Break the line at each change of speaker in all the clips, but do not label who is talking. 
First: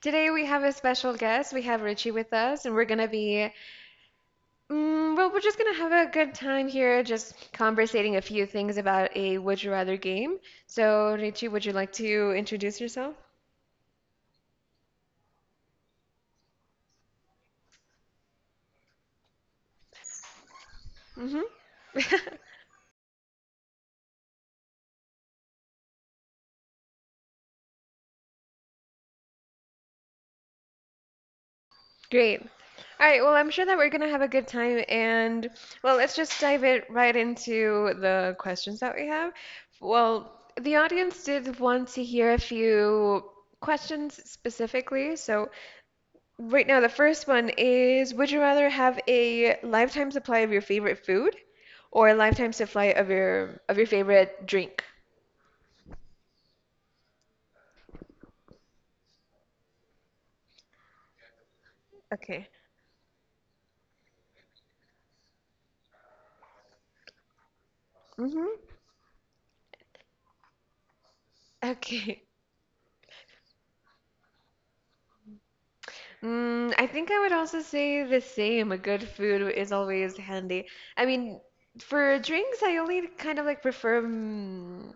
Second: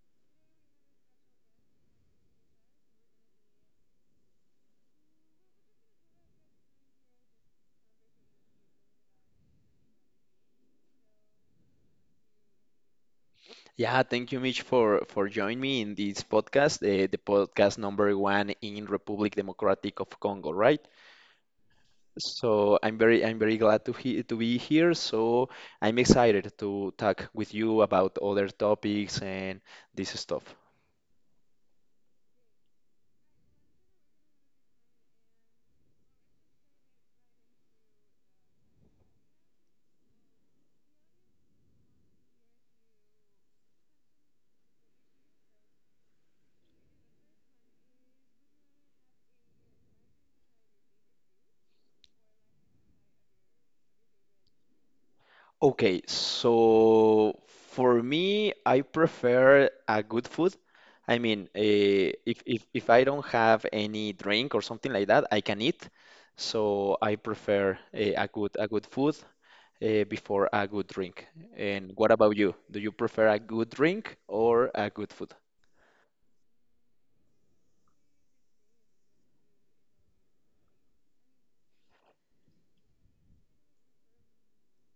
Today we have a special guest. We have Richie with us, and we're gonna be, well, we're just gonna have a good time here, just conversating a few things about a Would You Rather game. So, Richie, would you like to introduce yourself?
Yeah, thank you, Mitch, for joining me in this podcast, the podcast number one in Republic Democratic of Congo, right?
Mm-hmm.
So I'm very glad to he to be here. So I'm excited to talk with you about other topics and this stuff.
Great. All right, well, I'm sure that we're going to have a good time. And, well, let's just dive it right into the questions that we have. Well, the audience did want to hear a few questions specifically. So, right now, the first one is, would you rather have a lifetime supply of your favorite food or a lifetime supply of your favorite drink?
Okay, so for me, I prefer a good food. I mean, if,
Okay.
if if I don't have any drink or something like that, I can eat. So I prefer a good a
Mm-hmm.
good food before a good drink. And what
Okay.
about you? Do you prefer a good drink or a good food?
I think I would also say the same. A good food is always handy. I mean, for drinks, I only kind of like prefer mm,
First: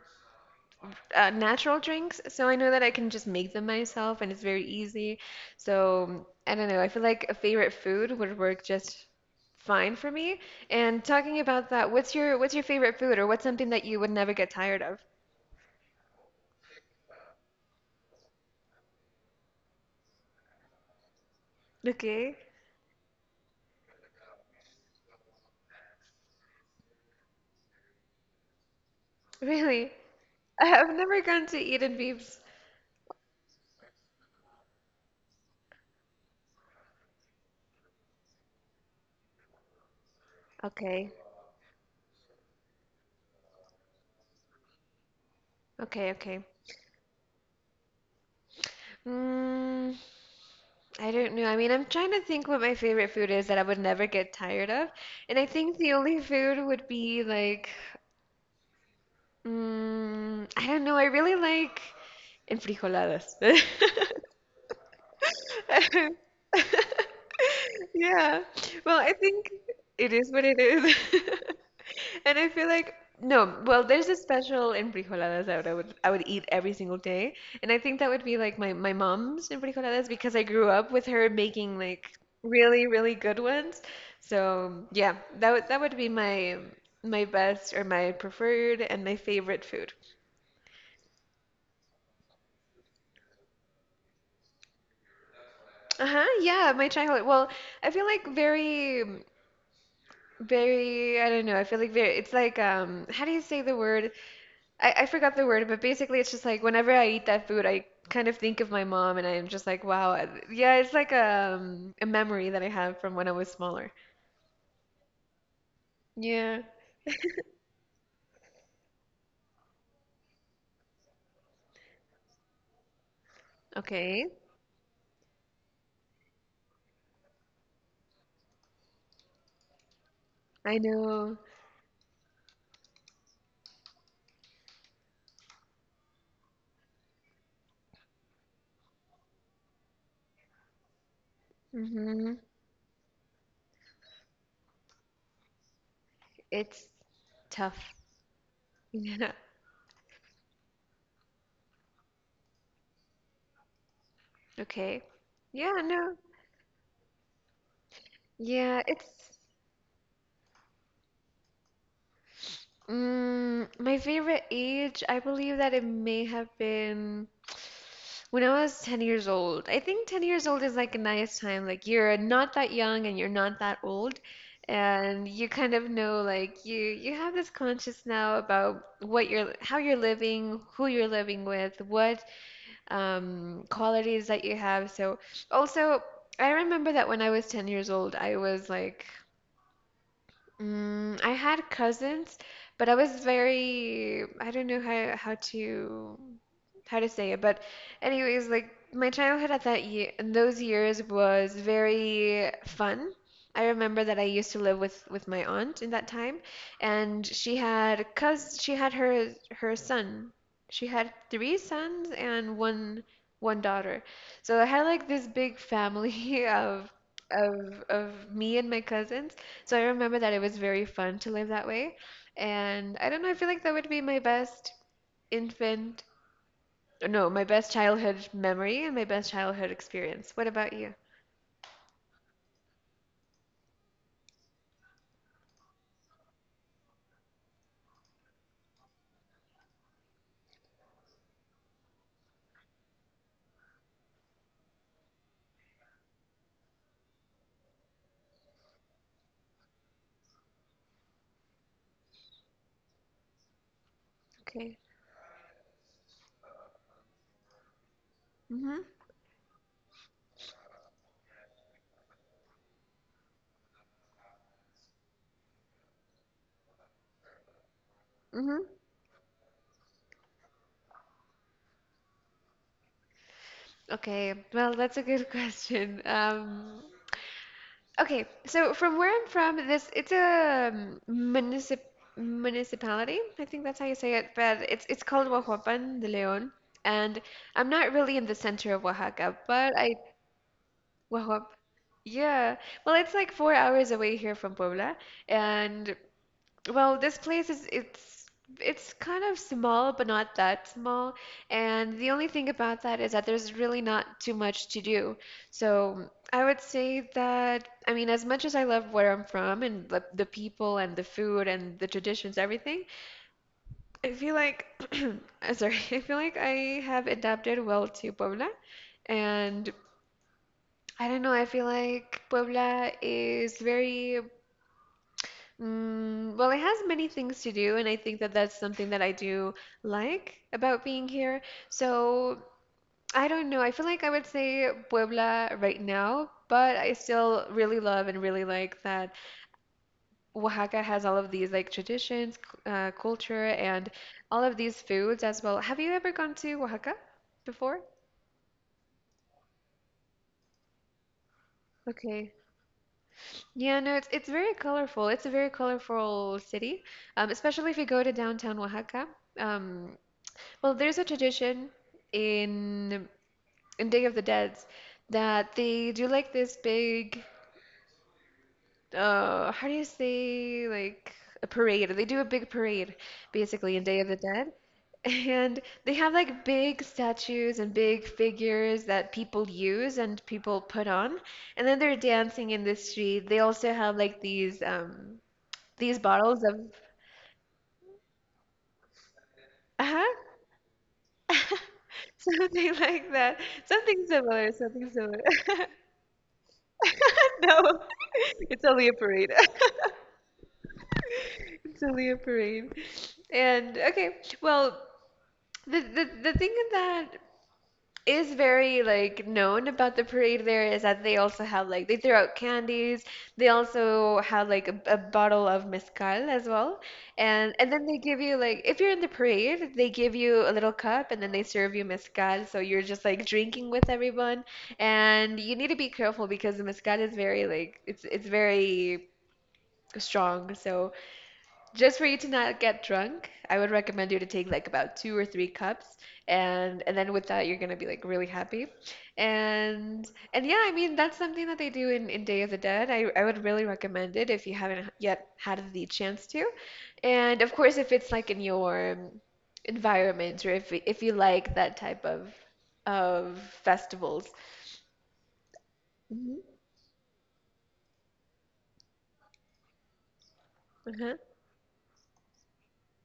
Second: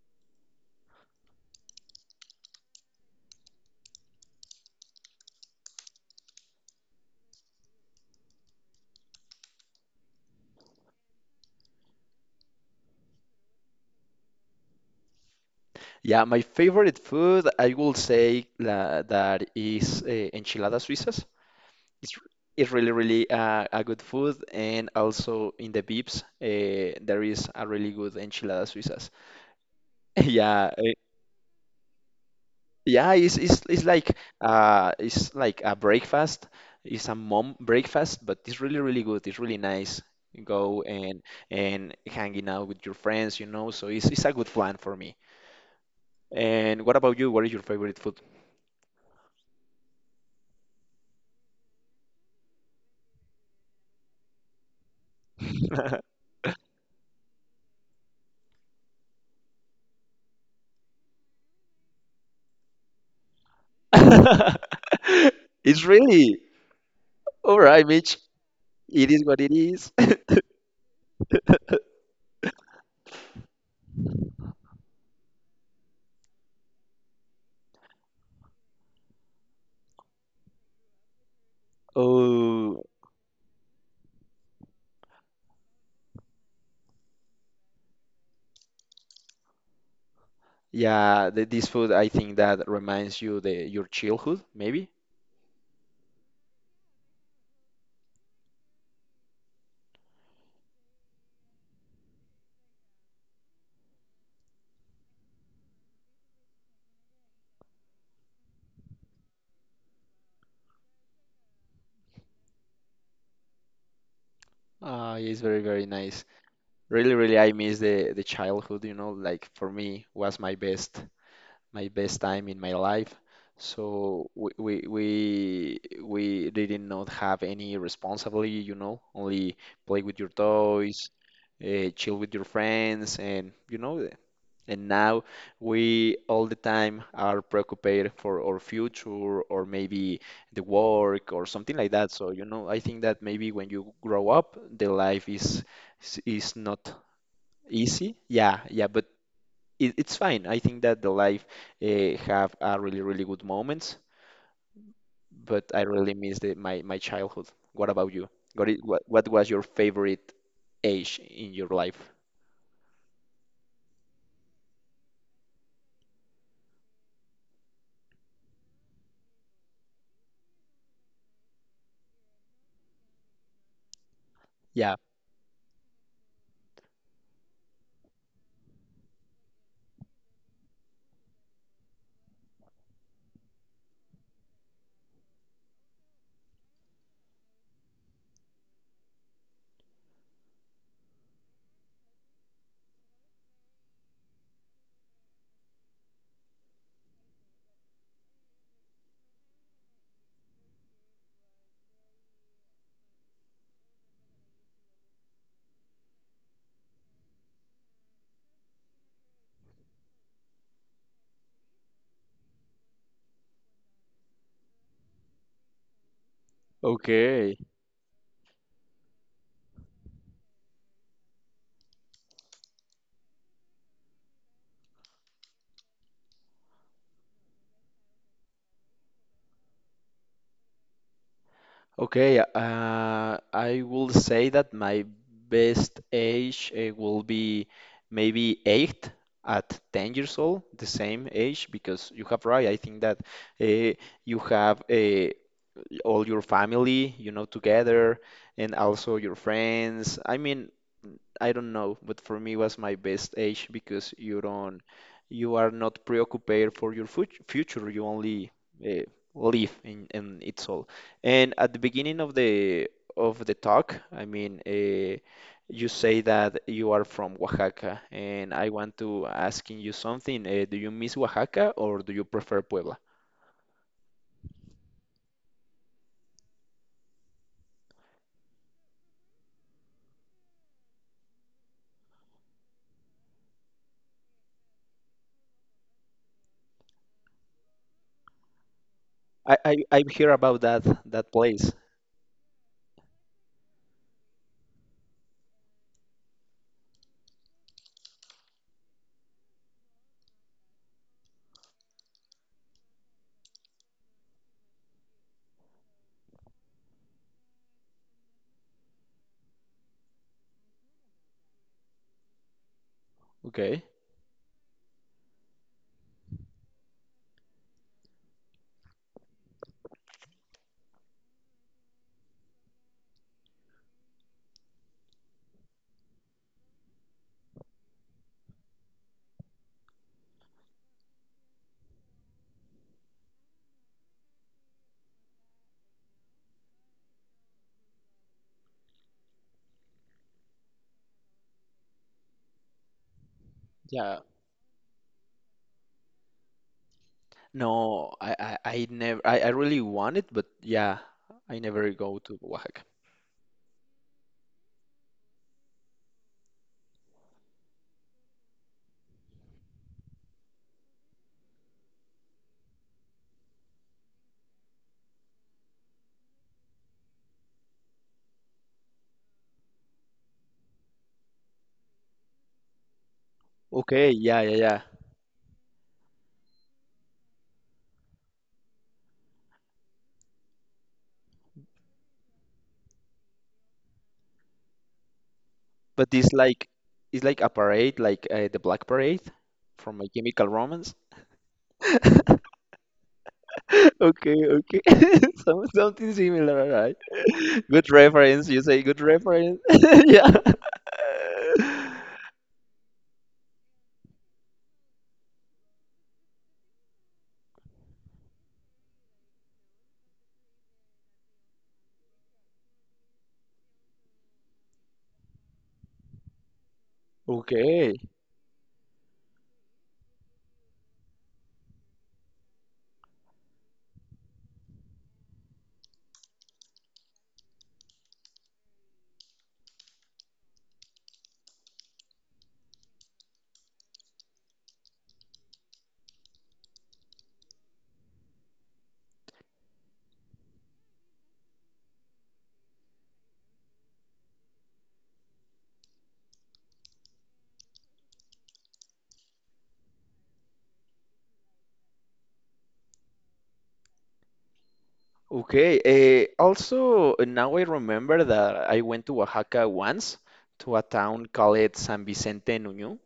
uh, natural drinks, so I know that I can just make them myself and it's very easy. So I don't know. I feel like a favorite food would work just fine for me. And talking about that, what's your favorite food or what's something that you would never get tired of?
Yeah, my favorite food, I will say la, that is enchiladas suizas. It's
Okay,
it's really really a good food, and also in the Vips, there is a really good enchilada suizas.
really?
Yeah,
I've never gone to Eat and Beeps.
yeah, it's like it's like a breakfast. It's a mom breakfast, but it's really really good. It's really nice. You go
Okay,
and hanging out with your friends, you know. So it's a good plan for me.
okay, okay.
And what about you? What is your favorite food?
Mm, I don't know. I mean, I'm trying to think what my favorite food is that I would never get tired of. And I think the only food would be like, I don't know. I really like enfrijoladas.
It's really all right, Mitch.
Yeah. Well,
It
I
is what it
think
is.
it is what it is. And I feel like no, well, there's a special enfrijoladas that I would eat every single day. And I think that would be like my mom's enfrijoladas because I grew up with her making like
Oh,
really, really good ones. So, yeah, that would be my best or my preferred and my favorite food.
yeah, this food, I think that reminds you the your childhood, maybe.
Uh-huh, yeah, my childhood. Well, I feel like very I don't know. I feel like very it's like how do you say the word? I forgot the word, but basically it's just like whenever I eat that food, I kind of think of my mom and I'm just like, wow. Yeah, it's like a memory that I have from when I was smaller.
It's very, very nice.
Yeah.
Really, really, I miss the childhood, you know, like for me was my best time in my life. So
Okay.
we didn't not have any responsibility, you know, only play with your
I
toys,
know.
chill with your friends, and you know. And now we all the time are preoccupied for our future or maybe the work or something like that. So,
Hmm.
you know, I think that maybe when you grow up, the life is not
It's tough.
easy. Yeah, yeah, but
Yeah.
it, it's fine. I think that the life have a really, really good moments,
Okay.
but I
Yeah,
really
no.
miss my my childhood. What about you? What,
Yeah,
what was your favorite age in your life?
My favorite age, I believe that it may have been when I was 10 years old. I think 10 years old is like a nice time. Like you're not that young and you're not that old,
Yeah.
and you kind of know like you have this conscious now about what you're how you're living, who you're living with, what qualities that you have. So also, I remember that when I was 10 years old, I was like I had cousins, but I was very, I don't know how to say it, but anyways, like my childhood at that year in those years was very fun. I remember that I used to live with my aunt in that time, and she had cous she had her her son. She had three sons and one daughter. So I had like this big family of
Okay.
me and my cousins. So I remember that it was very fun to live that way. And I don't know, I feel like that would be my best infant, no, my best childhood memory and my best childhood experience. What about you?
Okay, I will say that my best age will be maybe eight at 10 years old, the same age, because you have right. I think that uh, you have all your family, you know, together, and also your friends. I mean, I don't know, but for me was my best age because
Okay.
you are not preoccupied for your future. You only
Mm-hmm.
uh, live and it's all. And at the beginning of the talk, I mean, you say that you are from Oaxaca, and
Mm-hmm.
I want to asking you something. Do you miss Oaxaca or do you prefer Puebla?
Okay. Well, that's a good question. Okay. So from where I'm from, this it's a municipality. I think that's how you say it, but it's called Huajuapan de León. And I'm not really in the center of Oaxaca,
I
but I
I've heard about that
Wahop.
place.
Yeah. Well, it's like 4 hours away here from Puebla, and well, this place is it's kind of small, but not that small. And the only thing about that is that there's really not too much to do. So I would say that I mean, as much as I love where I'm from and the people and the food and the traditions, everything,
Okay.
I feel like I feel like I have adapted well to Puebla. And I don't know. I feel like Puebla is very, well, it has many things to do, and I think that that's something that I do like about being here. So I don't know. I feel like I would say Puebla right now, but I still really love and really like that Oaxaca has all of these like traditions, culture, and
Yeah.
all of these foods as well. Have you ever gone to Oaxaca before?
No, I never, I really want it, but yeah, I never go
Okay.
to Oaxaca.
Yeah, no, it's very colorful. It's a very colorful city, especially if you go to downtown Oaxaca. Um, well, there's a tradition in in Day of the Dead that they do like this big, how do you say, like a parade. They do a big parade, basically, in Day of
Okay,
the
yeah,
Dead.
yeah, yeah.
And they have like big statues and big figures that people use and people put on. And then they're dancing in the street. They also have like these
But
bottles of.
it's like a parade, like the Black Parade from
Uh-huh.
My Chemical Romance.
Something like that. Something
Okay,
similar,
okay.
something similar.
Something similar, all right?
No,
Good reference, you
it's
say
only a
good
parade.
reference. Yeah.
It's only a parade. And okay, well, the thing that is very like known about the parade there is that they also have like they throw out candies. They also have like a bottle of mezcal as well. And then they
Okay.
give you like if you're in the parade, they give you a little cup and then they serve you mezcal, so you're just like drinking with everyone. And you need to be careful because the mezcal is very like it's very strong. So just for you to not get drunk, I would recommend you to take like about two or three cups, and then with that you're gonna be like really happy, and yeah, I mean that's something that they do in Day of the Dead. I would really recommend it if you haven't yet had the chance to, and of course if it's like in your environment or if you like that type of of festivals.
Okay.
Hmm.
Also, now I remember that I went to Oaxaca once to a
Uh-huh.
town called San Vicente Nuño.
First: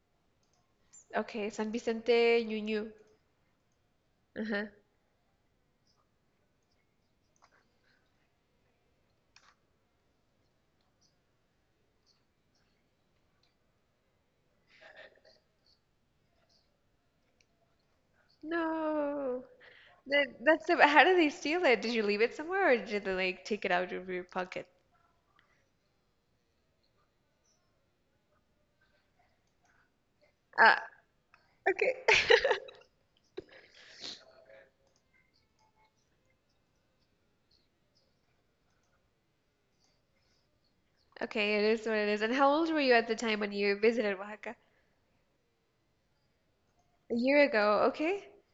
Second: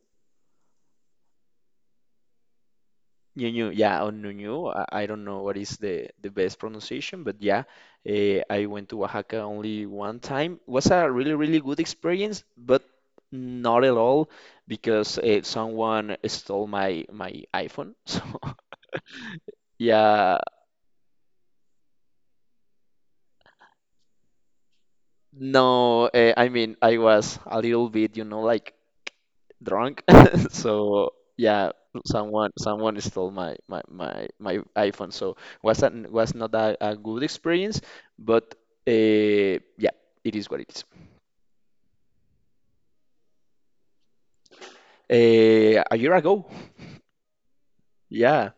Okay, San Vicente, Ñu Ñu.
Nuño, yeah, on
Uh-huh.
Nuño. I don't know what is the best pronunciation, but yeah, I went to Oaxaca only one time. Was a really, really good experience, but not at all because someone stole my iPhone. So
No. That,
yeah,
that's the, how did they steal it? Did you leave it somewhere or did they like take it out of your pocket?
no, I mean, I was a little bit, you know, like drunk.
Ah,
So yeah,
okay.
someone someone stole my iPhone. So was not a, a good experience, but yeah, it is what it is.
Okay, it is what it is. And how old were you at the time when you visited Oaxaca?
A year ago,
A year ago. Okay.
yeah.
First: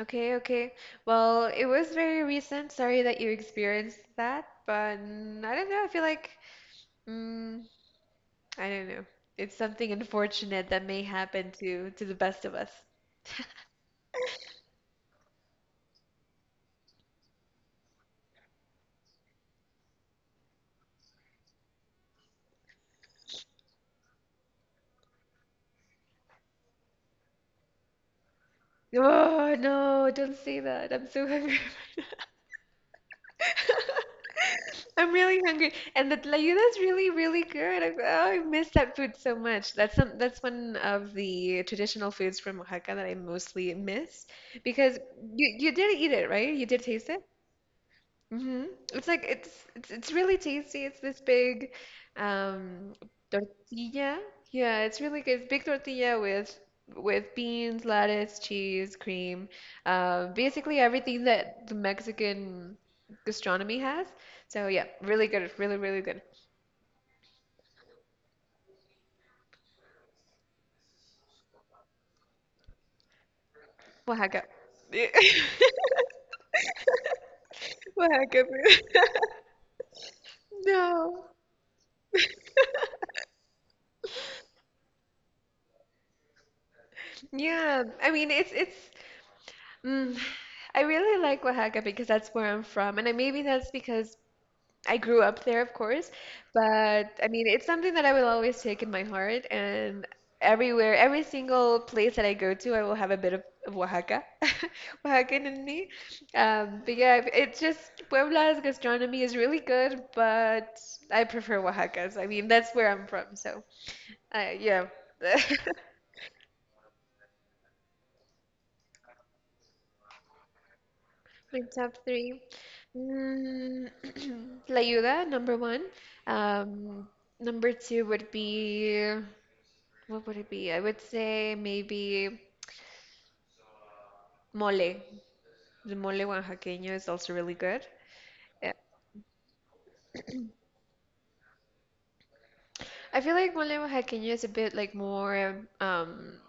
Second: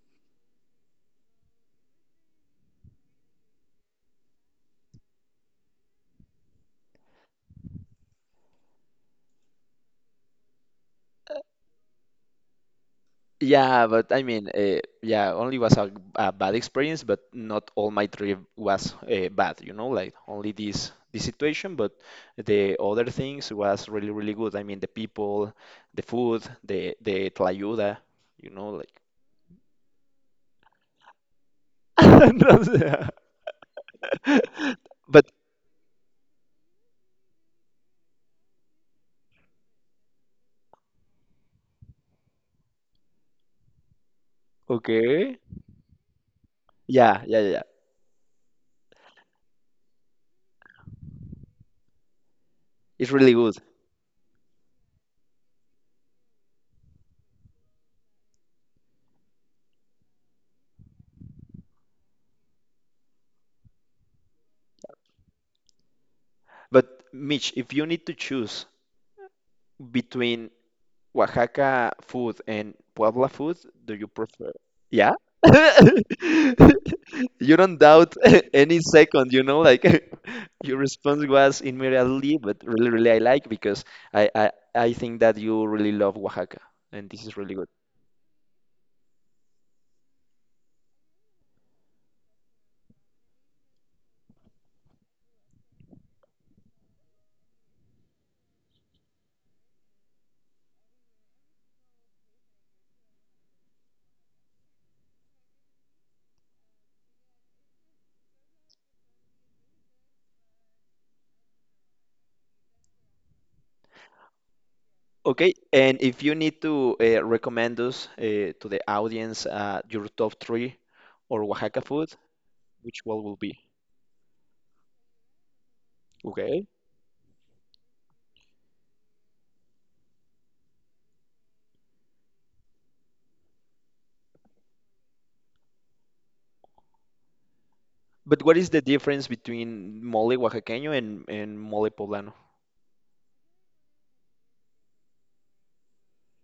Okay, okay. Well, it was very recent. Sorry that you experienced that, but I don't know. I feel like mm, I don't know. It's something unfortunate that may happen to the best of us.
Yeah, but I mean, yeah, only was a bad experience, but not all my trip was bad, you know, like only this situation, but the other things was really, really good. I mean, the people, the food, the tlayuda, you know, like.
Oh, no, don't say that. I'm so hungry.
No sé.
I'm
But
really hungry, and the tlayuda is really, really good. Oh, I miss that food so much. That's one of the traditional foods from Oaxaca that I mostly miss because
okay,
you did eat it, right? You did taste it?
yeah, yeah, yeah,
hmm It's like it's really tasty. It's this big um
it's really good.
tortilla. Yeah, it's really good. It's big tortilla with beans, lettuce, cheese, cream, basically everything that the Mexican gastronomy has. So yeah, really good. Really, really good.
But Mitch, if you need to choose between Oaxaca food and Puebla food, do you
Oaxaca.
prefer?
Yeah.
Yeah? You don't doubt
Oaxaca food.
any second, you know, like your
No.
response was immediately, but really, really I like because I think that you really love Oaxaca and this is really good.
Yeah, I mean it's mm, I really like Oaxaca because that's where I'm from, and maybe that's because I grew up there, of course, but I mean, it's something that I will always take in my heart. And everywhere, every single place that I go to, I will have a bit of Oaxaca, Oaxacan in me. But yeah, it's just Puebla's gastronomy is really good, but I prefer Oaxaca's. I mean, that's where I'm from, so yeah.
Okay, and if you need to recommend us to the audience your top three or
My
Oaxaca
top
food,
three.
which one will be?
Mm, La Ayuda, #1.
Okay.
Um, number two would be. What would it be? I would say maybe mole. The mole oaxaqueño is also really good.
But what
Yeah.
is the difference between mole oaxaqueño and mole poblano?
I feel like mole oaxaqueño is a bit like more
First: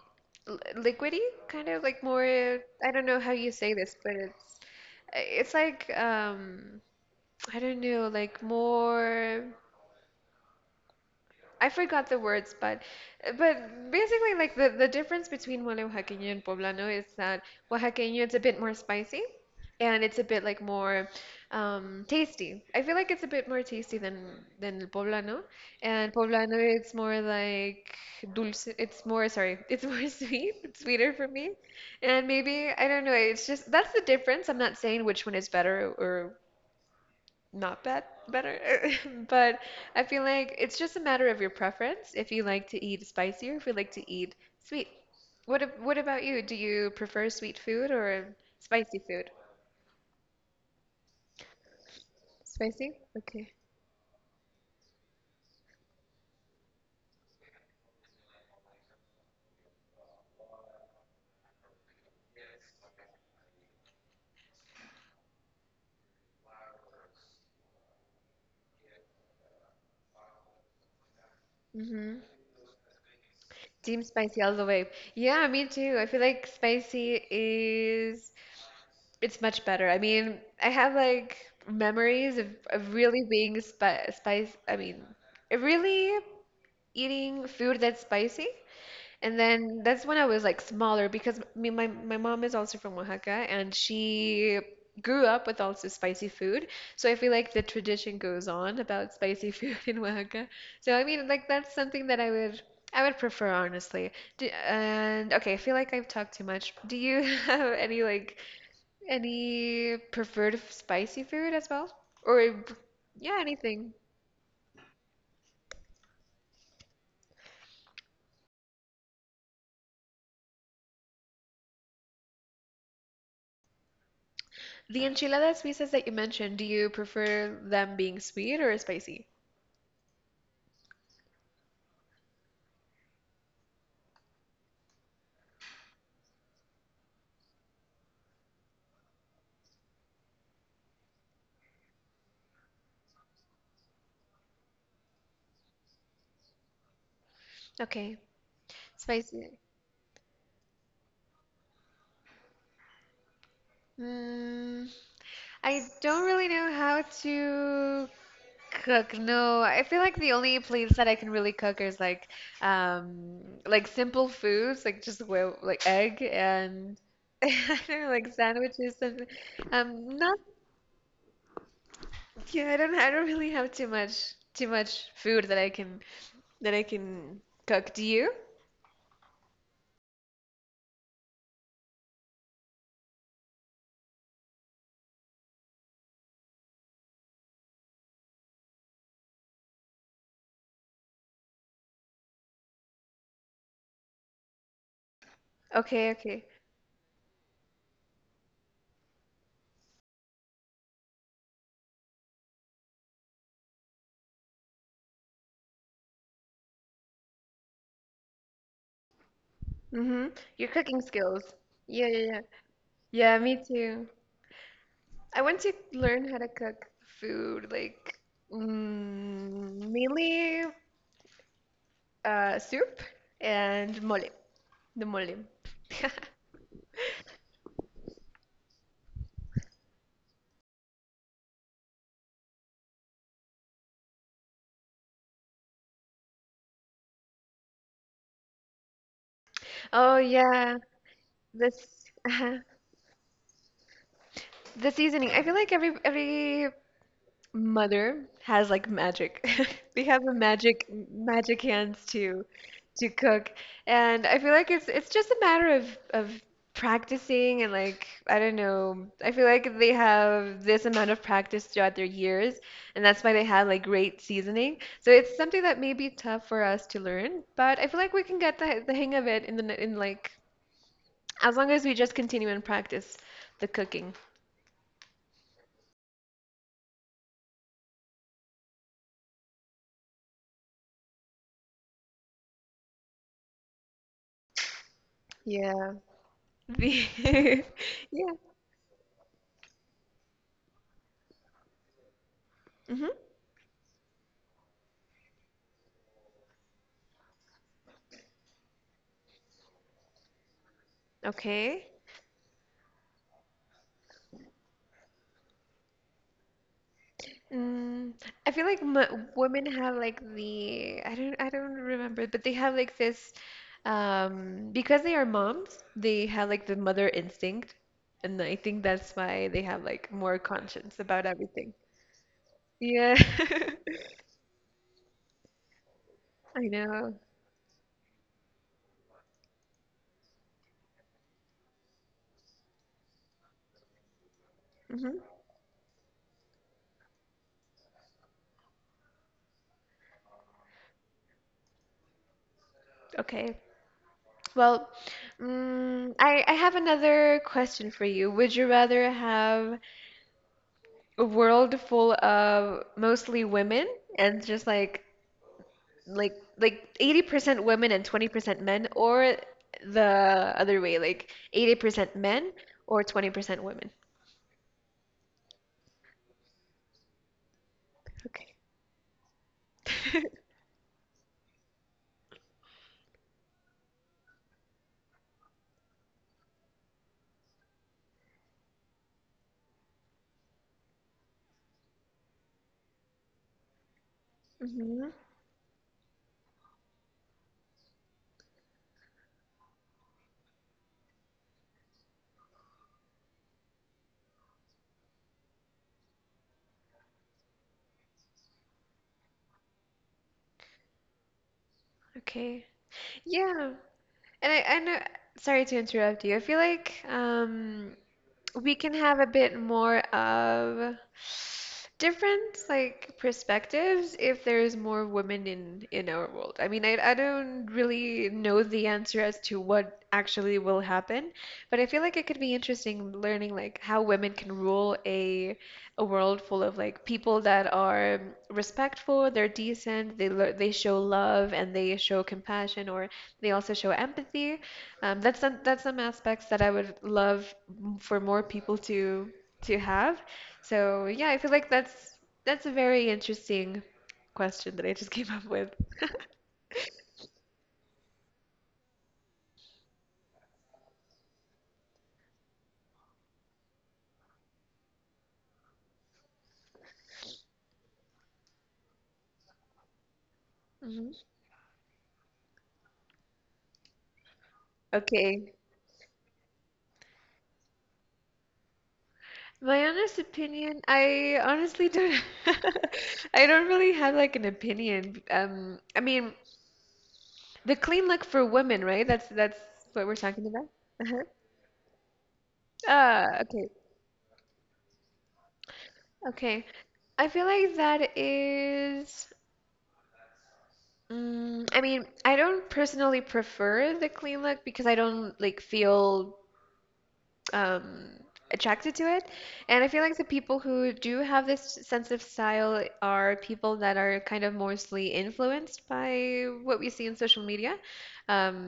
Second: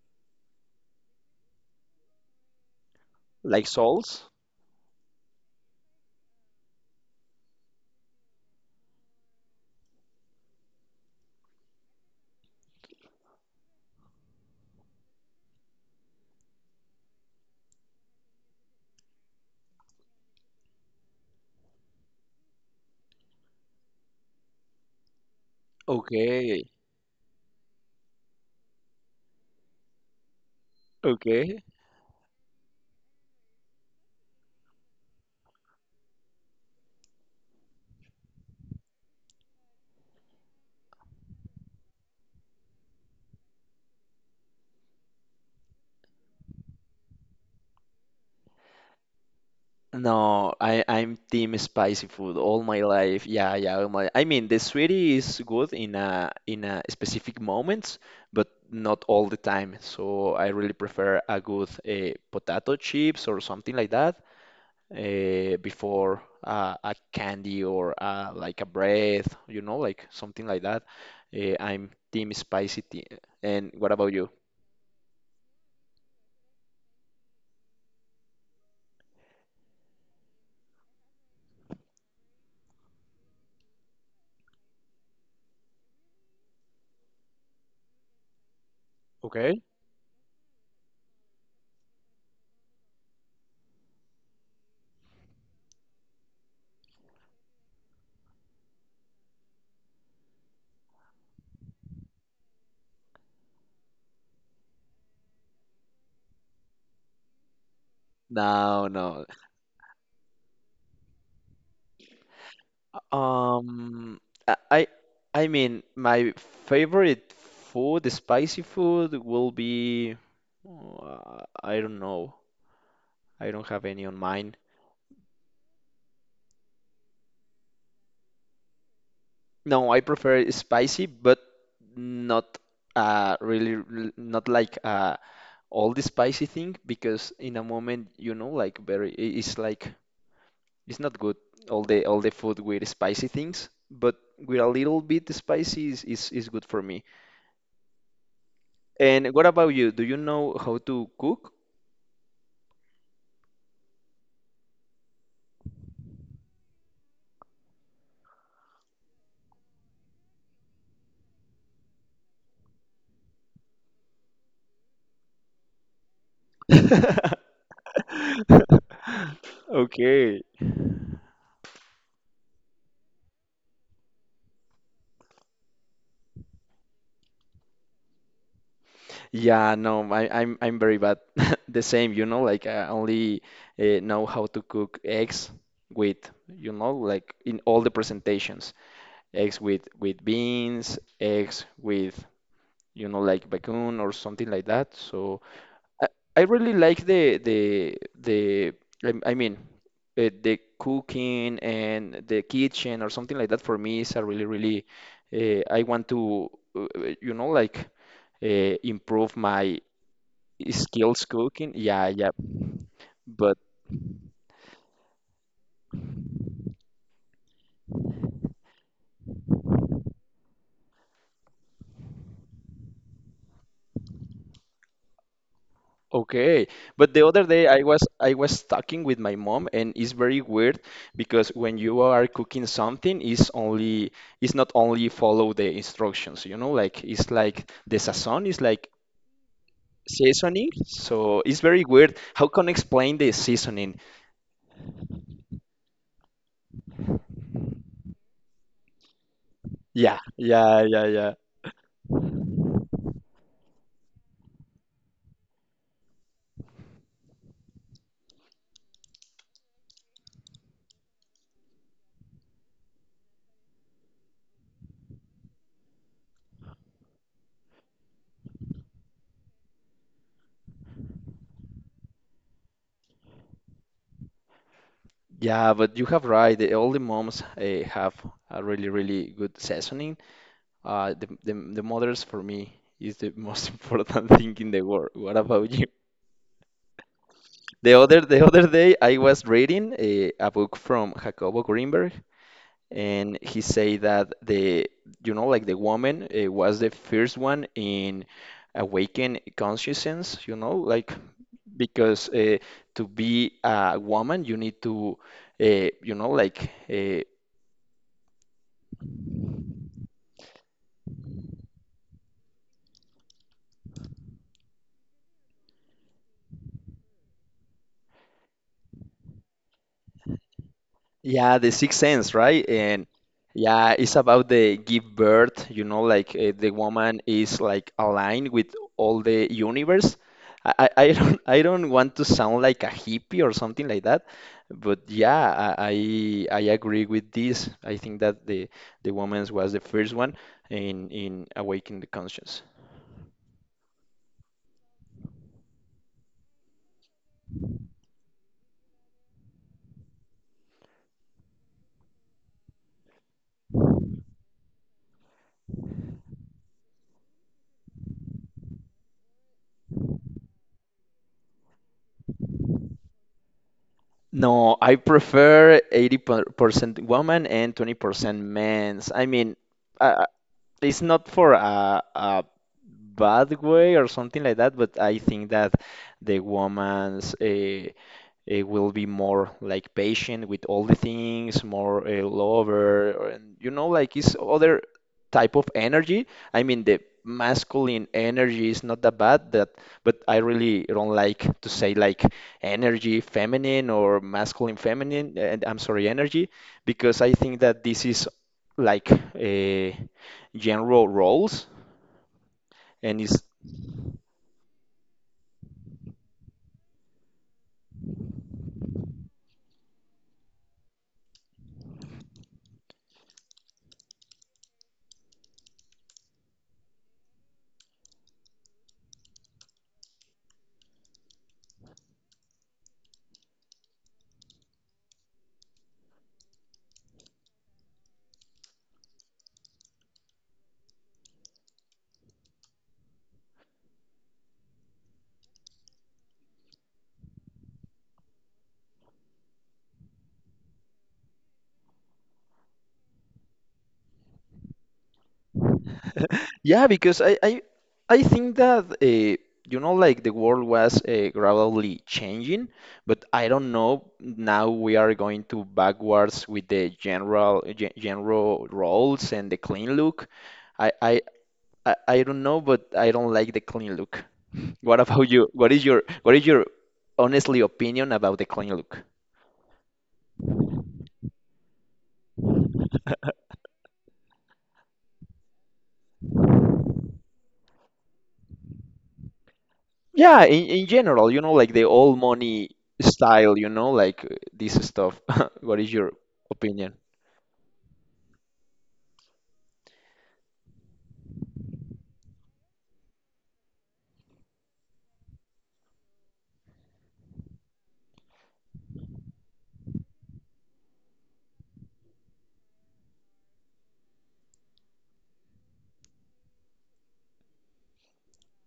liquidy, kind of like more I don't know how you
Like
say this, but
salts?
it's like I don't know, like more I forgot the words, but basically like the difference between mole oaxaqueño and poblano is that oaxaqueño it's a bit more spicy and it's a bit like more tasty. I feel like it's a bit more tasty than el poblano, and poblano
Okay,
it's more like dulce. It's more sorry, it's more sweet. It's sweeter for me,
okay.
and maybe I don't know. It's just that's the difference. I'm not saying which one is better or not bad, better. But I feel like it's just a matter of your preference if you like to eat spicy or if you like to eat sweet. What about you? Do you prefer sweet food or spicy food?
No, I'm team spicy food all my
Spicy?
life.
Okay.
Yeah, yeah. All my, I mean, the sweetie is good in a specific moments, but not all the time. So I really prefer a good potato chips or something like that before a candy or like a bread, you know, like something like that. I'm
Mm-hmm.
team spicy tea. And what
Team
about you?
spicy all the way. Yeah, me too. I feel like spicy is it's much better. I mean, I have like memories of really being spice. I mean, really eating food that's spicy. And
Okay.
then that's when I was like smaller because me, my mom is also from Oaxaca and she grew up with also spicy food. So I feel like the tradition goes on about spicy food in Oaxaca. So I mean like that's something that I would prefer honestly. And okay, I feel like I've talked too much. Do you have any like
No, no.
any preferred spicy food as well? Or yeah, anything.
Um, I I mean, my favorite food, the spicy food, will be, I don't know. I don't have any on mind.
The enchiladas suizas that you mentioned, do you prefer them being sweet or spicy?
No, I prefer it spicy, but not really not like all the spicy thing because in a moment, you know, like very it's like it's not good all the food with spicy things, but with a little bit spicy is good for me.
Okay.
And what
Spicy.
about you? Do you know how to cook?
Mm, I don't really know how to cook. No, I feel like the only plates that I can really cook is like simple foods, like just well, like egg and I don't know, like sandwiches and not
Okay.
yeah, I don't really have too much food that I can cook. Do you?
Yeah, no, I'm very bad. The same, you know, like I only know how to cook eggs with, you know, like in all the presentations, eggs with beans, eggs with, you know, like bacon or something like that. So I,
Okay,
I
okay.
really like the I mean the cooking and the kitchen or something like that for me is a really really I want to you know like improve my
Mm-hmm. Your cooking
skills
skills.
cooking.
Yeah,
Yeah,
yeah,
yeah.
yeah. Yeah,
But
me too. I want to learn how to cook food, like mainly soup and mole, the mole.
okay. But the other day I was talking with my mom and it's very weird because when you are cooking something it's only it's not only follow the instructions, you know, like it's like the sazon is like
Oh
seasoning.
yeah,
So it's very
this
weird. How
uh,
can I explain the seasoning?
the seasoning. I feel like every mother has like magic. They
Yeah,
have the
yeah,
magic
yeah, yeah.
magic hands to cook. And I feel like it's just a matter of practicing and like I don't know. I feel like they have this amount of practice throughout their years, and that's why they have like great seasoning. So it's something that may be tough for us to learn, but I feel like we can get the hang of it in like as long as we just continue and practice the cooking.
Yeah, but you have right. The, all the moms have a really, really good seasoning. The mothers for me is the most important thing in the world. What about you?
Yeah. The
The other day I was reading a book from Jacobo Greenberg,
yeah.
and he say that the you know like the woman was the first one in awaken consciousness. You know like
Okay.
because to be a woman, you need to, you know, like, uh,
Mm, I feel like m women have like the I don't remember, but they have like this because they are moms, they have like the mother instinct, and I think that's why they have like more conscience about
yeah,
everything.
the sixth sense, right? And
Yeah.
yeah, it's about the give birth, you know, like
I
the
know.
woman is like aligned with all the universe. I don't want to sound like a hippie or something like that, but
Hmm.
yeah, I agree with this. I think that the woman's was the first one in awakening the conscience.
Okay. Well, I have another question for you. Would you rather have a world full of mostly women and just like 80% women and 20% men, or the other way, like 80% men or 20% women?
No, I prefer 80% women and 20%
Okay.
men's. I mean, uh, it's not for a bad way or something like that, but I think that the woman's will be more like patient with all the things, more lover, or- and you know, like it's other
Hmm.
type of energy. I mean, the masculine energy is not that bad, that but I really don't like to say like energy feminine or masculine feminine, and I'm sorry, energy, because I think that this is like a general roles
Okay.
and it's
Yeah, and I know, sorry to interrupt you, I feel like we can have a bit more of different like perspectives if there's more women in our world. I mean, I don't really know the answer as to what actually will happen, but I feel like it could be interesting learning like how women can rule a world full of like people that are respectful, they're decent, they show love and they show compassion or they also show empathy. That's some aspects that I would love for more people to have. So yeah, I feel like that's a very interesting question that I just came up with.
yeah, because I think that you know like the world was gradually changing, but I don't know now we are going to backwards with the general general roles and the clean look. I, I
Mhm.
I don't know, but I don't like the clean look. What about you?
Okay.
What is your honestly opinion about the clean look?
My honest opinion, I honestly don't I don't really have like an opinion. I mean, the clean look for women, right? That's what we're
Yeah,
talking about.
in
Uh-huh.
general, you know, like the old money
Ah,
style, you
okay.
know, like this stuff. What is your
Okay.
opinion?
I feel like that is. I mean, I don't personally prefer the clean look because I don't like feel um, attracted to it. And I feel like the people who do have this sense of style are people that are kind of mostly influenced by what we see in social media.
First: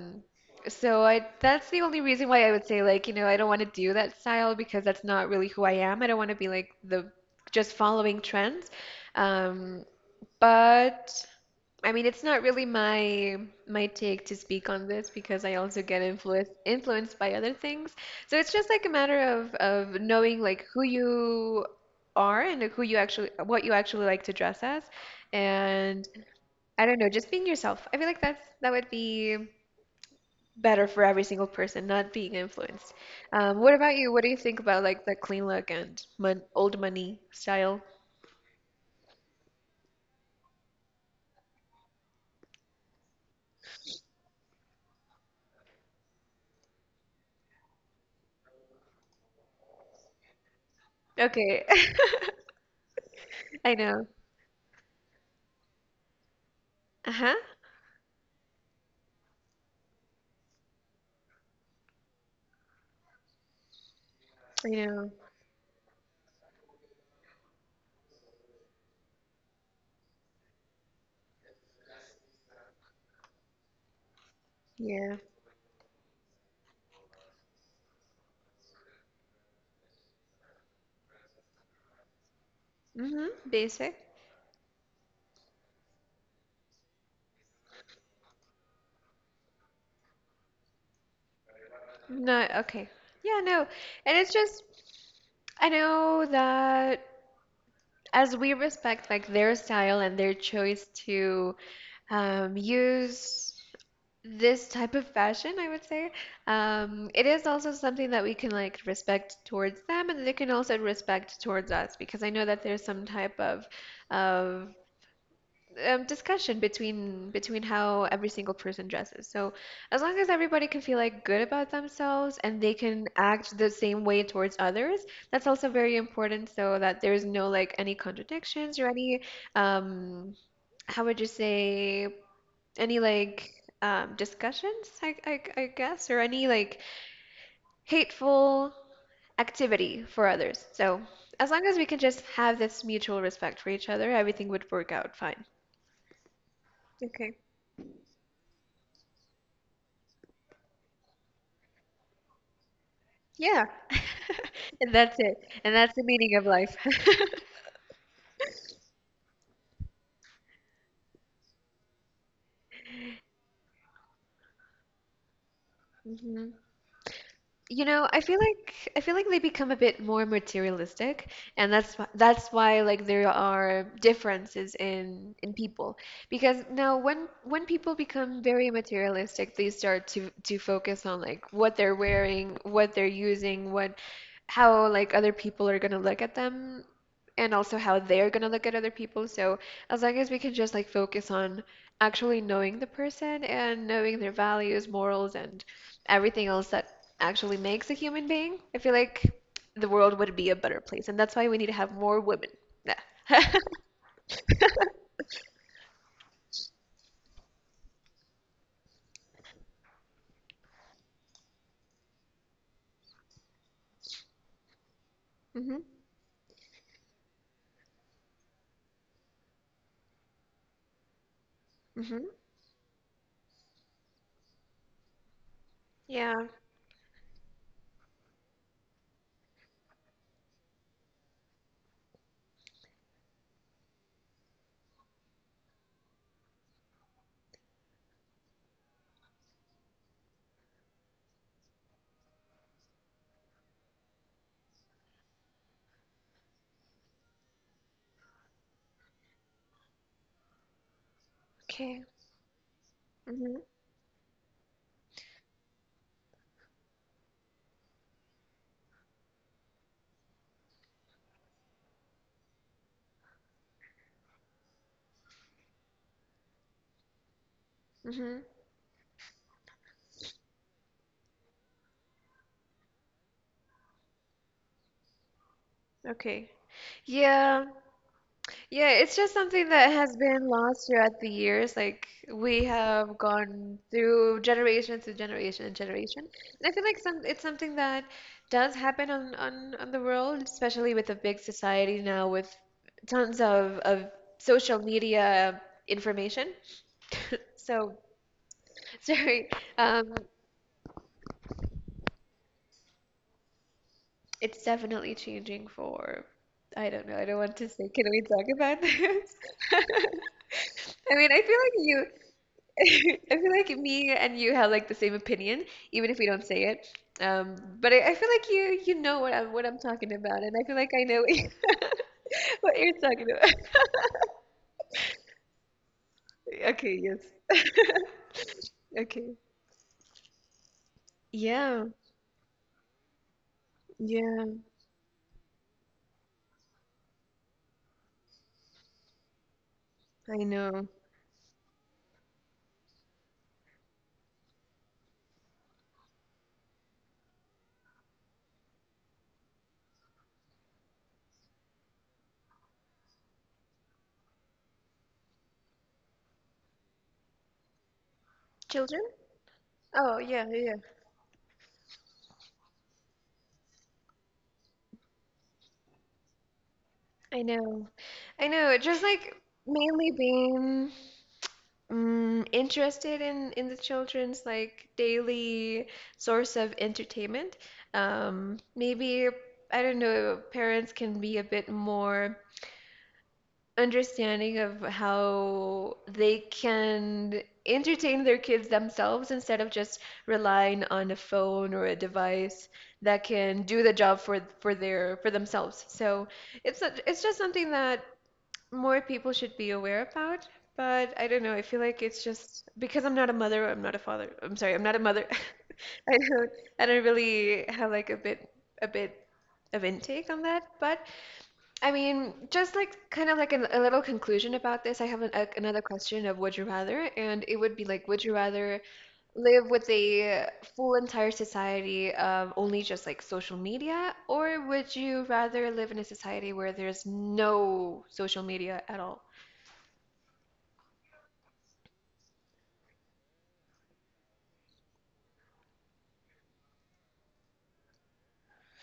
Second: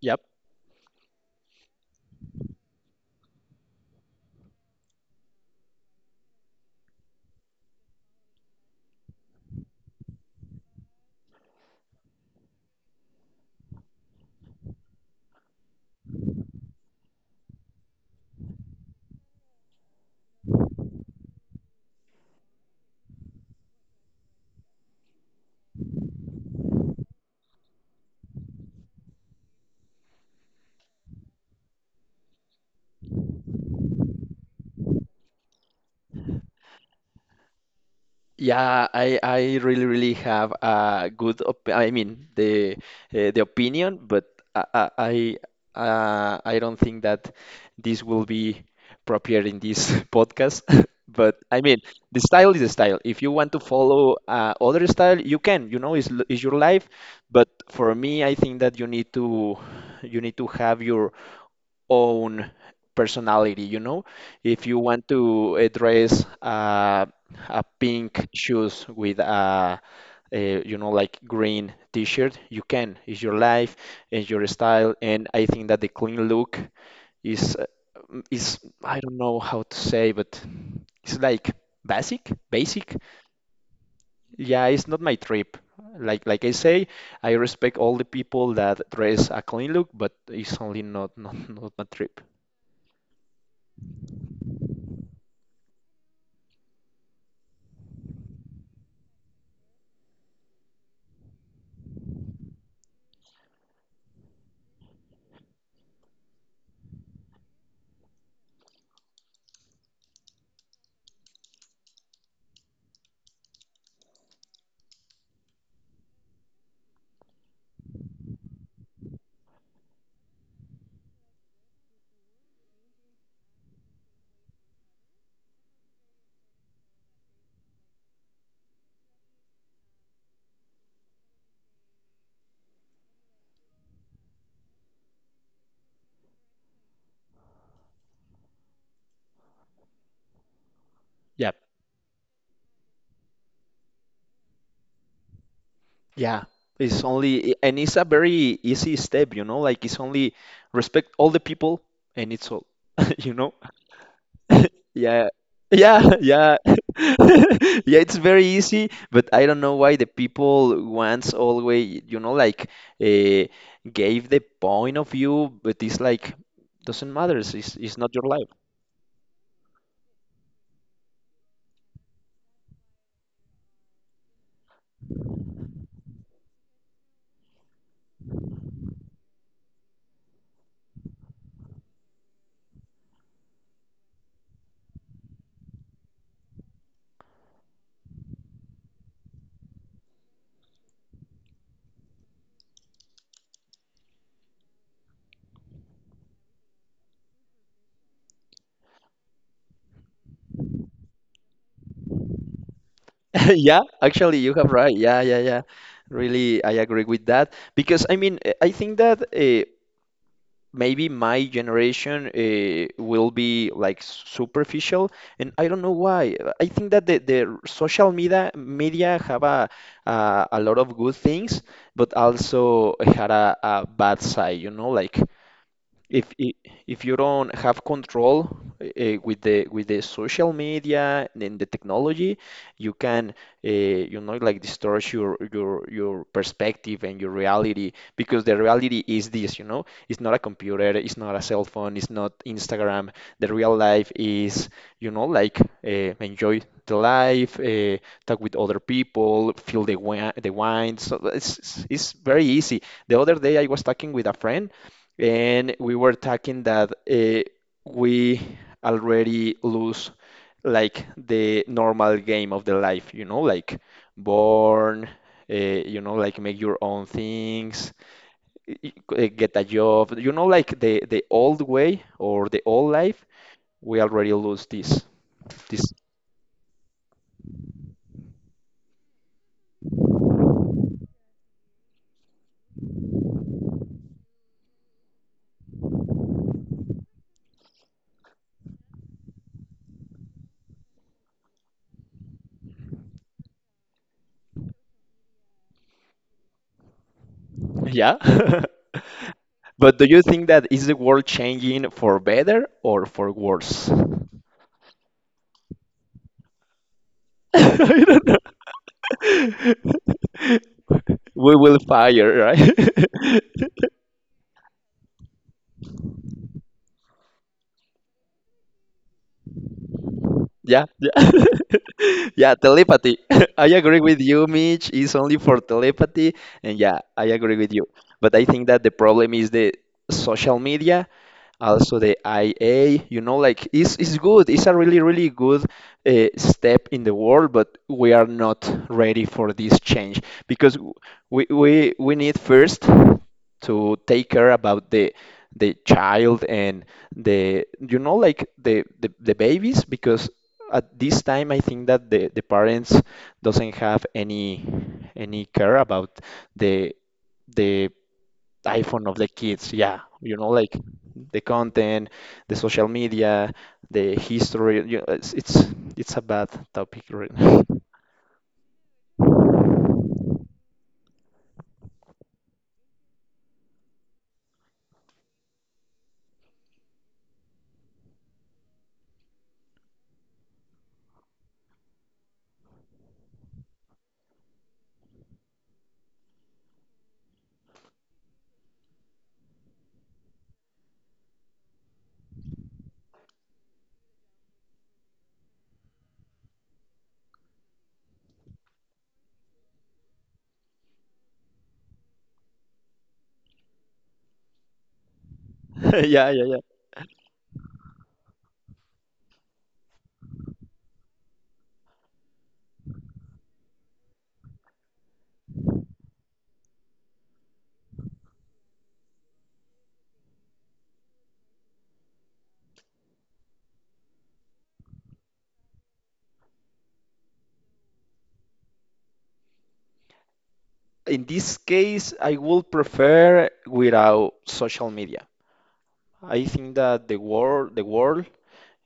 Yep.
so that's the only reason why I would say like, I don't want to do that style because that's not really who I am. I don't want to be like the just following trends. Um, but I mean, it's not really my take to speak on this because I also get influenced by other things. So it's just like a matter of knowing like who you are and who you actually what you actually like to dress as, and I don't know, just being yourself. I feel like that would be better for every single person, not being influenced. What about you? What do you think about like the clean look and mon old money style?
Yeah, I really really have a good op I mean the opinion, but I I I, I don't think that this will be proper in this podcast. But I
Okay,
mean, the style is the style. If you want to
I know.
follow other style, you can. You know, it's your life.
Uh-huh.
But for me, I think that you need to have your own personality, you know? If
I
you want
know.
to dress a pink shoes with a you know like green t-shirt, you can. It's your life, it's your style,
Yeah.
and I think that the clean look is is I don't know how to say, but it's like basic, basic.
Mm-hmm. Basic.
Yeah, it's not my trip. Like I say, I respect all the people that dress a clean look, but it's only not not my trip.
No, okay. Yeah, no. And it's just, I know that as we respect like their style and their choice to use this type of fashion, I would say, it is also something that we can like respect towards them, and they can also respect towards us because I know that there's some type of discussion between how every single person dresses. So as long as everybody can feel like good about themselves and they can act the same way towards others, that's also very important. So that there's no like any contradictions or any um, how would you say any like discussions, I guess, or any like hateful activity for others. So as
Yeah.
long as we can just have this mutual respect for each other, everything would work out fine.
Yeah, it's
Okay.
only, and it's a very easy step, you know, like it's only respect all the people and it's all, you know?
Yeah. And that's
Yeah,
it. And that's the
yeah,
meaning of
yeah.
life.
Yeah, it's very easy, but I don't know why the people once always, you know, like uh, gave the point of view, but it's like
Mhm.
doesn't matter. It's,
You
it's
know,
not
I
your
feel
life.
like I feel like they become a bit more materialistic, and that's why like there are differences in people. Because now when people become very materialistic, they start to focus on like what they're wearing, what they're using, what how like other people are gonna look at them, and also how they're gonna look at other people. So as long as we can just like focus on actually knowing the person and knowing their values, morals, and everything else that actually makes a human being, I feel like the world would be a better place. And that's why we need to have more women. Nah.
Yeah, actually, you have right. Yeah, yeah, yeah. Really, I agree with that because I mean, I think that maybe my generation will be like superficial, and I don't
Hmm.
know why. I think that the social media have a lot of good things, but
Hmm.
also had a bad side, you know, like if
Yeah.
i- if you don't have control with the social media and the technology, you can uh, you know like distort your perspective and your reality because the reality is this, you know, it's not a computer, it's not a cell phone, it's not Instagram. The real life is, you know, like enjoy the life, talk with other people, feel the wine, the wine. So it's it's
Okay.
it's very easy. The other day
Hmm.
I was talking with a friend and we were talking that we already lose like the normal game of the life, you know, like born, you know, like make your own things,
Hmm.
get a job, you know, like the old way or the old life. We already lose this. This,
Okay. Yeah. Yeah, it's just something that has been lost throughout the years. Like we have gone through generation to generation and generation. And I feel like some it's something that does happen on the world, especially with a big society now with tons of social media information. So,
yeah.
sorry.
But do
Um,
you think that is the world changing for better or for worse?
it's definitely changing for, I don't know, I don't want to say,
I
can we
don't know.
talk about this? I mean, I
We
feel like
will
you
fire, right?
I feel like me and you have like the same opinion, even if we don't say it. Um, but I feel like you know what I'm talking about, and I feel
Yeah,
like I know what
yeah,
you-
yeah.
what you're
Telepathy.
talking about.
I agree with you, Mitch. It's only for telepathy, and yeah,
Okay,
I
yes.
agree with you. But I think that the problem
Okay.
is the social media,
Yeah,
also the IA, you know, like it's good.
yeah,
It's a really, really good step in the world, but we are not ready for this change
I
because w-
know.
we need first to take care about the child and the you know like the the babies because at this time I think that the parents doesn't have any care about the the
Children?
iPhone of the kids. Yeah,
Oh,
you know,
yeah,
like
yeah.
the content, the social media, the history. You it's a bad topic right
I
now.
know. I know. Just like mainly being interested in the children's like daily source of entertainment. Maybe I don't know, parents can be a bit more understanding of how they can entertain their kids themselves instead of just relying on a phone or a device that can do the job for themselves. So it's not- it's just something that more people should be aware about, but I don't know. I feel like it's just because I'm not a mother, I'm not a father. I'm sorry, I'm not a mother. I
Yeah, yeah,
don't
yeah.
I don't really have like a bit of intake on that. But I mean, just like kind of like a little conclusion about this, I have another question of would you rather, and it would be like, would you rather live with a full entire society of only just like social media, or would you rather live in a society where there's no social media at all?
In this case, I would prefer without social media. I think that the world,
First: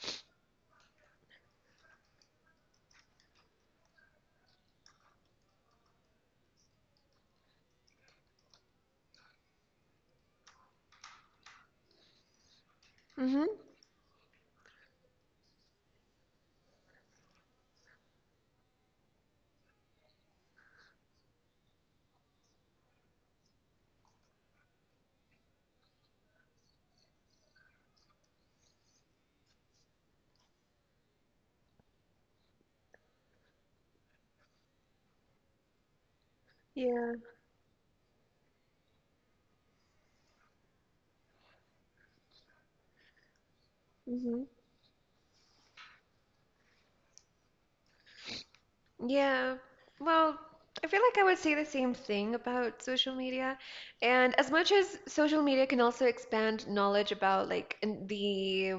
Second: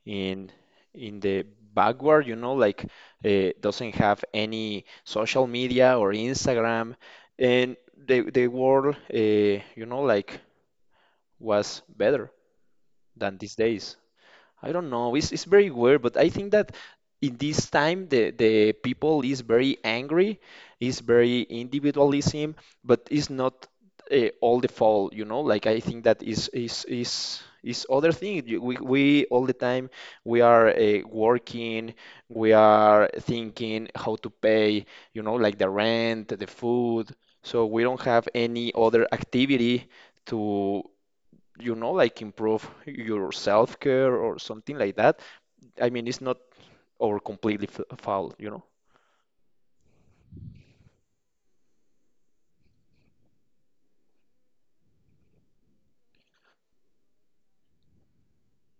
in in the backward, you know, like doesn't have any social media or Instagram, and the world, you know, like was better than
Mm-hmm.
these days. I don't know. It's very weird, but I think that in this time the people is very angry, is very individualism, but it's not all the fault, you know? Like I think that is is other thing. You- We all the time we are working, we are thinking how to pay, you know, like the rent, the
Yeah.
food. So we don't have any other activity to you know, like improve your self-care or
Mm-hmm.
something like that. I mean, it's not or completely f foul, you know?
Yeah. Well, I feel like I would say the same thing about social media. And as much as social media can also expand knowledge about like in the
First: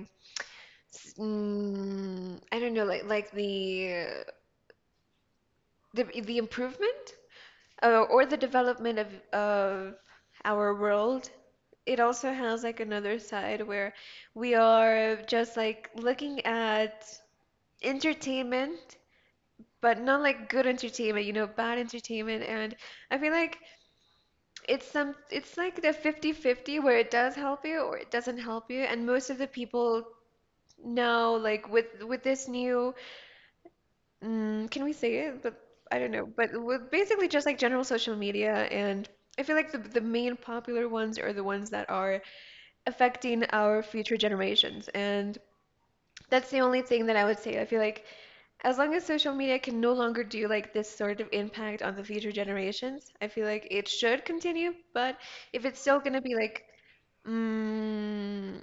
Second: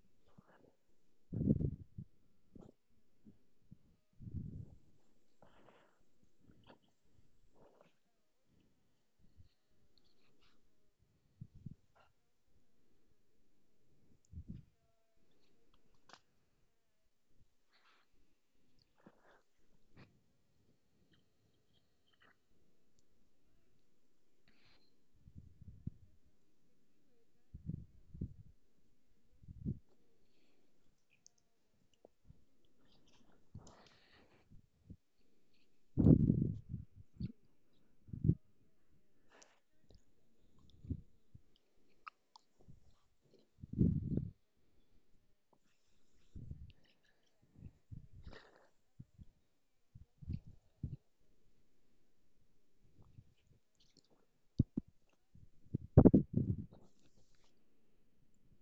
I don't know, like the improvement or the development of our world, it also has like another side where we are just like looking at entertainment but not like good entertainment, bad entertainment. And I feel like it's like the 50-50 where it does help you or it doesn't help you. And most of the people now, like with this new, can we say it? But I don't know. But with basically just like general social media and I feel like the main popular ones are the ones that are affecting our future generations. And that's the only thing that I would say. I feel like as long as social media can no longer do like this sort of impact on the future generations, I feel like it should continue. But if it's still gonna be like mm,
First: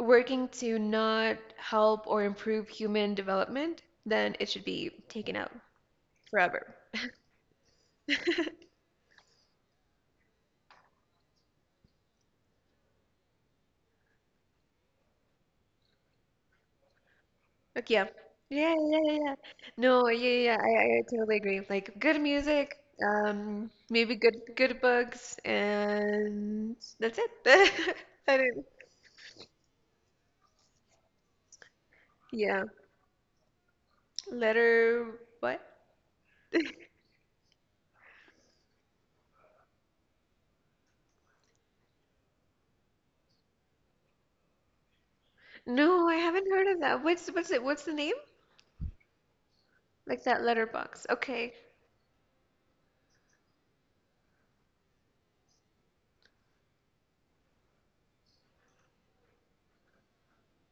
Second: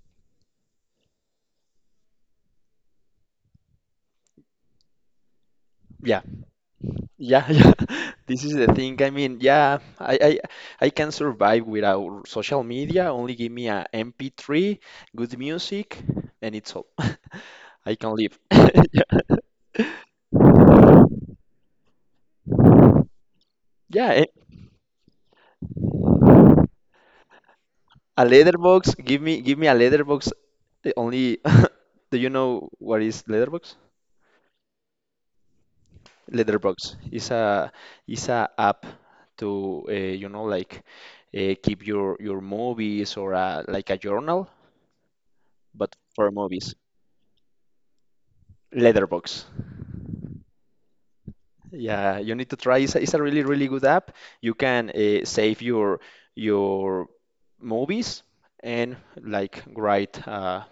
working to not help or improve human development, then it should be taken out
Yeah,
forever.
yeah, yeah. This is the thing. I mean, yeah, I can survive without social media. Only give me a MP3, good music, and it's all.
Like,
I
yeah.
can live.
Yeah, yeah, yeah. Yeah. No, yeah, yeah, yeah, I totally agree. Like good music, maybe
Yeah,
good books,
yeah.
and that's it.
A
I don't,
letterbox. Give me a letterbox. The Only. Do you
yeah.
know what is letterbox?
Letter what?
Letterbox is a app to you know like keep your movies or like a journal, but
No, I
for
haven't heard
movies.
of that. What's it? What's the name?
Letterbox.
Like that letterbox. Okay.
Yeah, you need to try. It's a really really good app. You can save your movies and like write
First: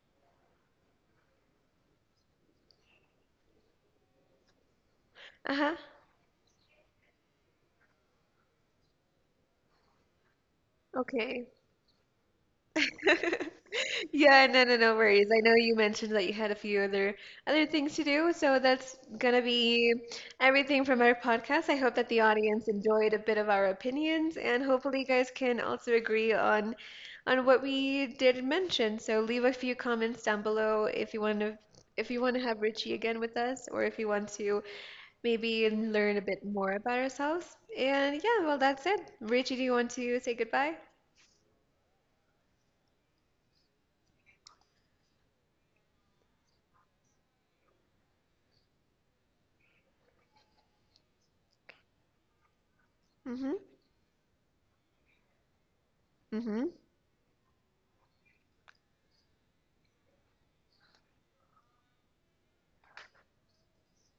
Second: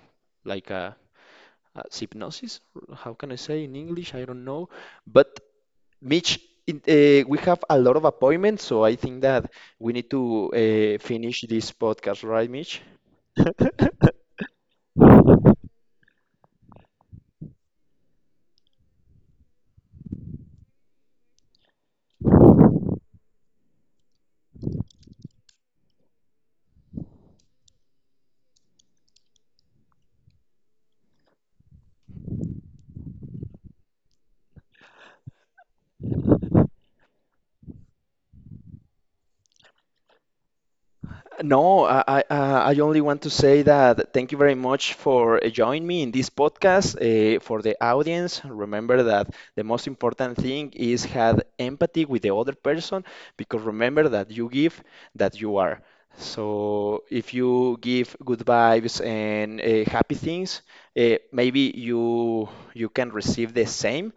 like a synopsis. How can I say in English? I don't know, but
Uh-huh.
Mitch, it, we have a lot of appointments, so I think that we need to finish
Okay.
this podcast, right, Mitch?
Yeah, no, no, no worries. I know you mentioned that you had a few other things to do, so that's gonna be everything from our podcast. I hope that the audience enjoyed a bit of our opinions, and hopefully you guys can also agree on what we did mention. So leave a few comments down below if you want to have Richie again with us, or if you want to maybe learn a bit more about ourselves. And yeah, well, that's it. Richie, do you want to say goodbye?
No, I only want to say that thank you very much for joining me in this podcast. For the audience, remember that the most important thing is have empathy with the other person
Mm-hmm.
because remember that that you are.
Mm-hmm.
So if you give good vibes and happy things, maybe you can receive the same,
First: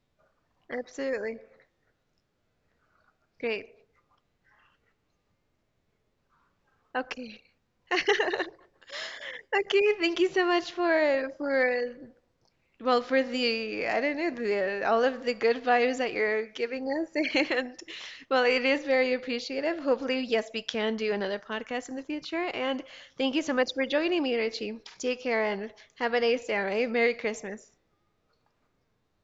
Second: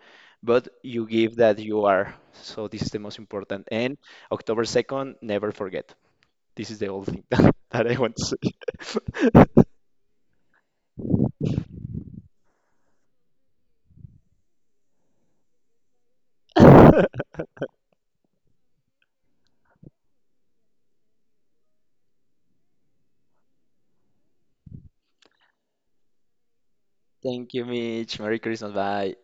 but you give
Absolutely.
that you are. So this is the most important.
Great.
And October 2nd, never forget. This is the only thing
Okay.
that I want to say.
Okay, thank you so much for well for the I don't know the all of the good vibes that you're giving us and well it is very appreciative. Hopefully, yes, we can do another podcast in the future. And thank you so much for joining me, Richie. Take care and have a nice day, all right? Merry
Thank you,
Christmas.
Mitch. Merry Christmas. Bye.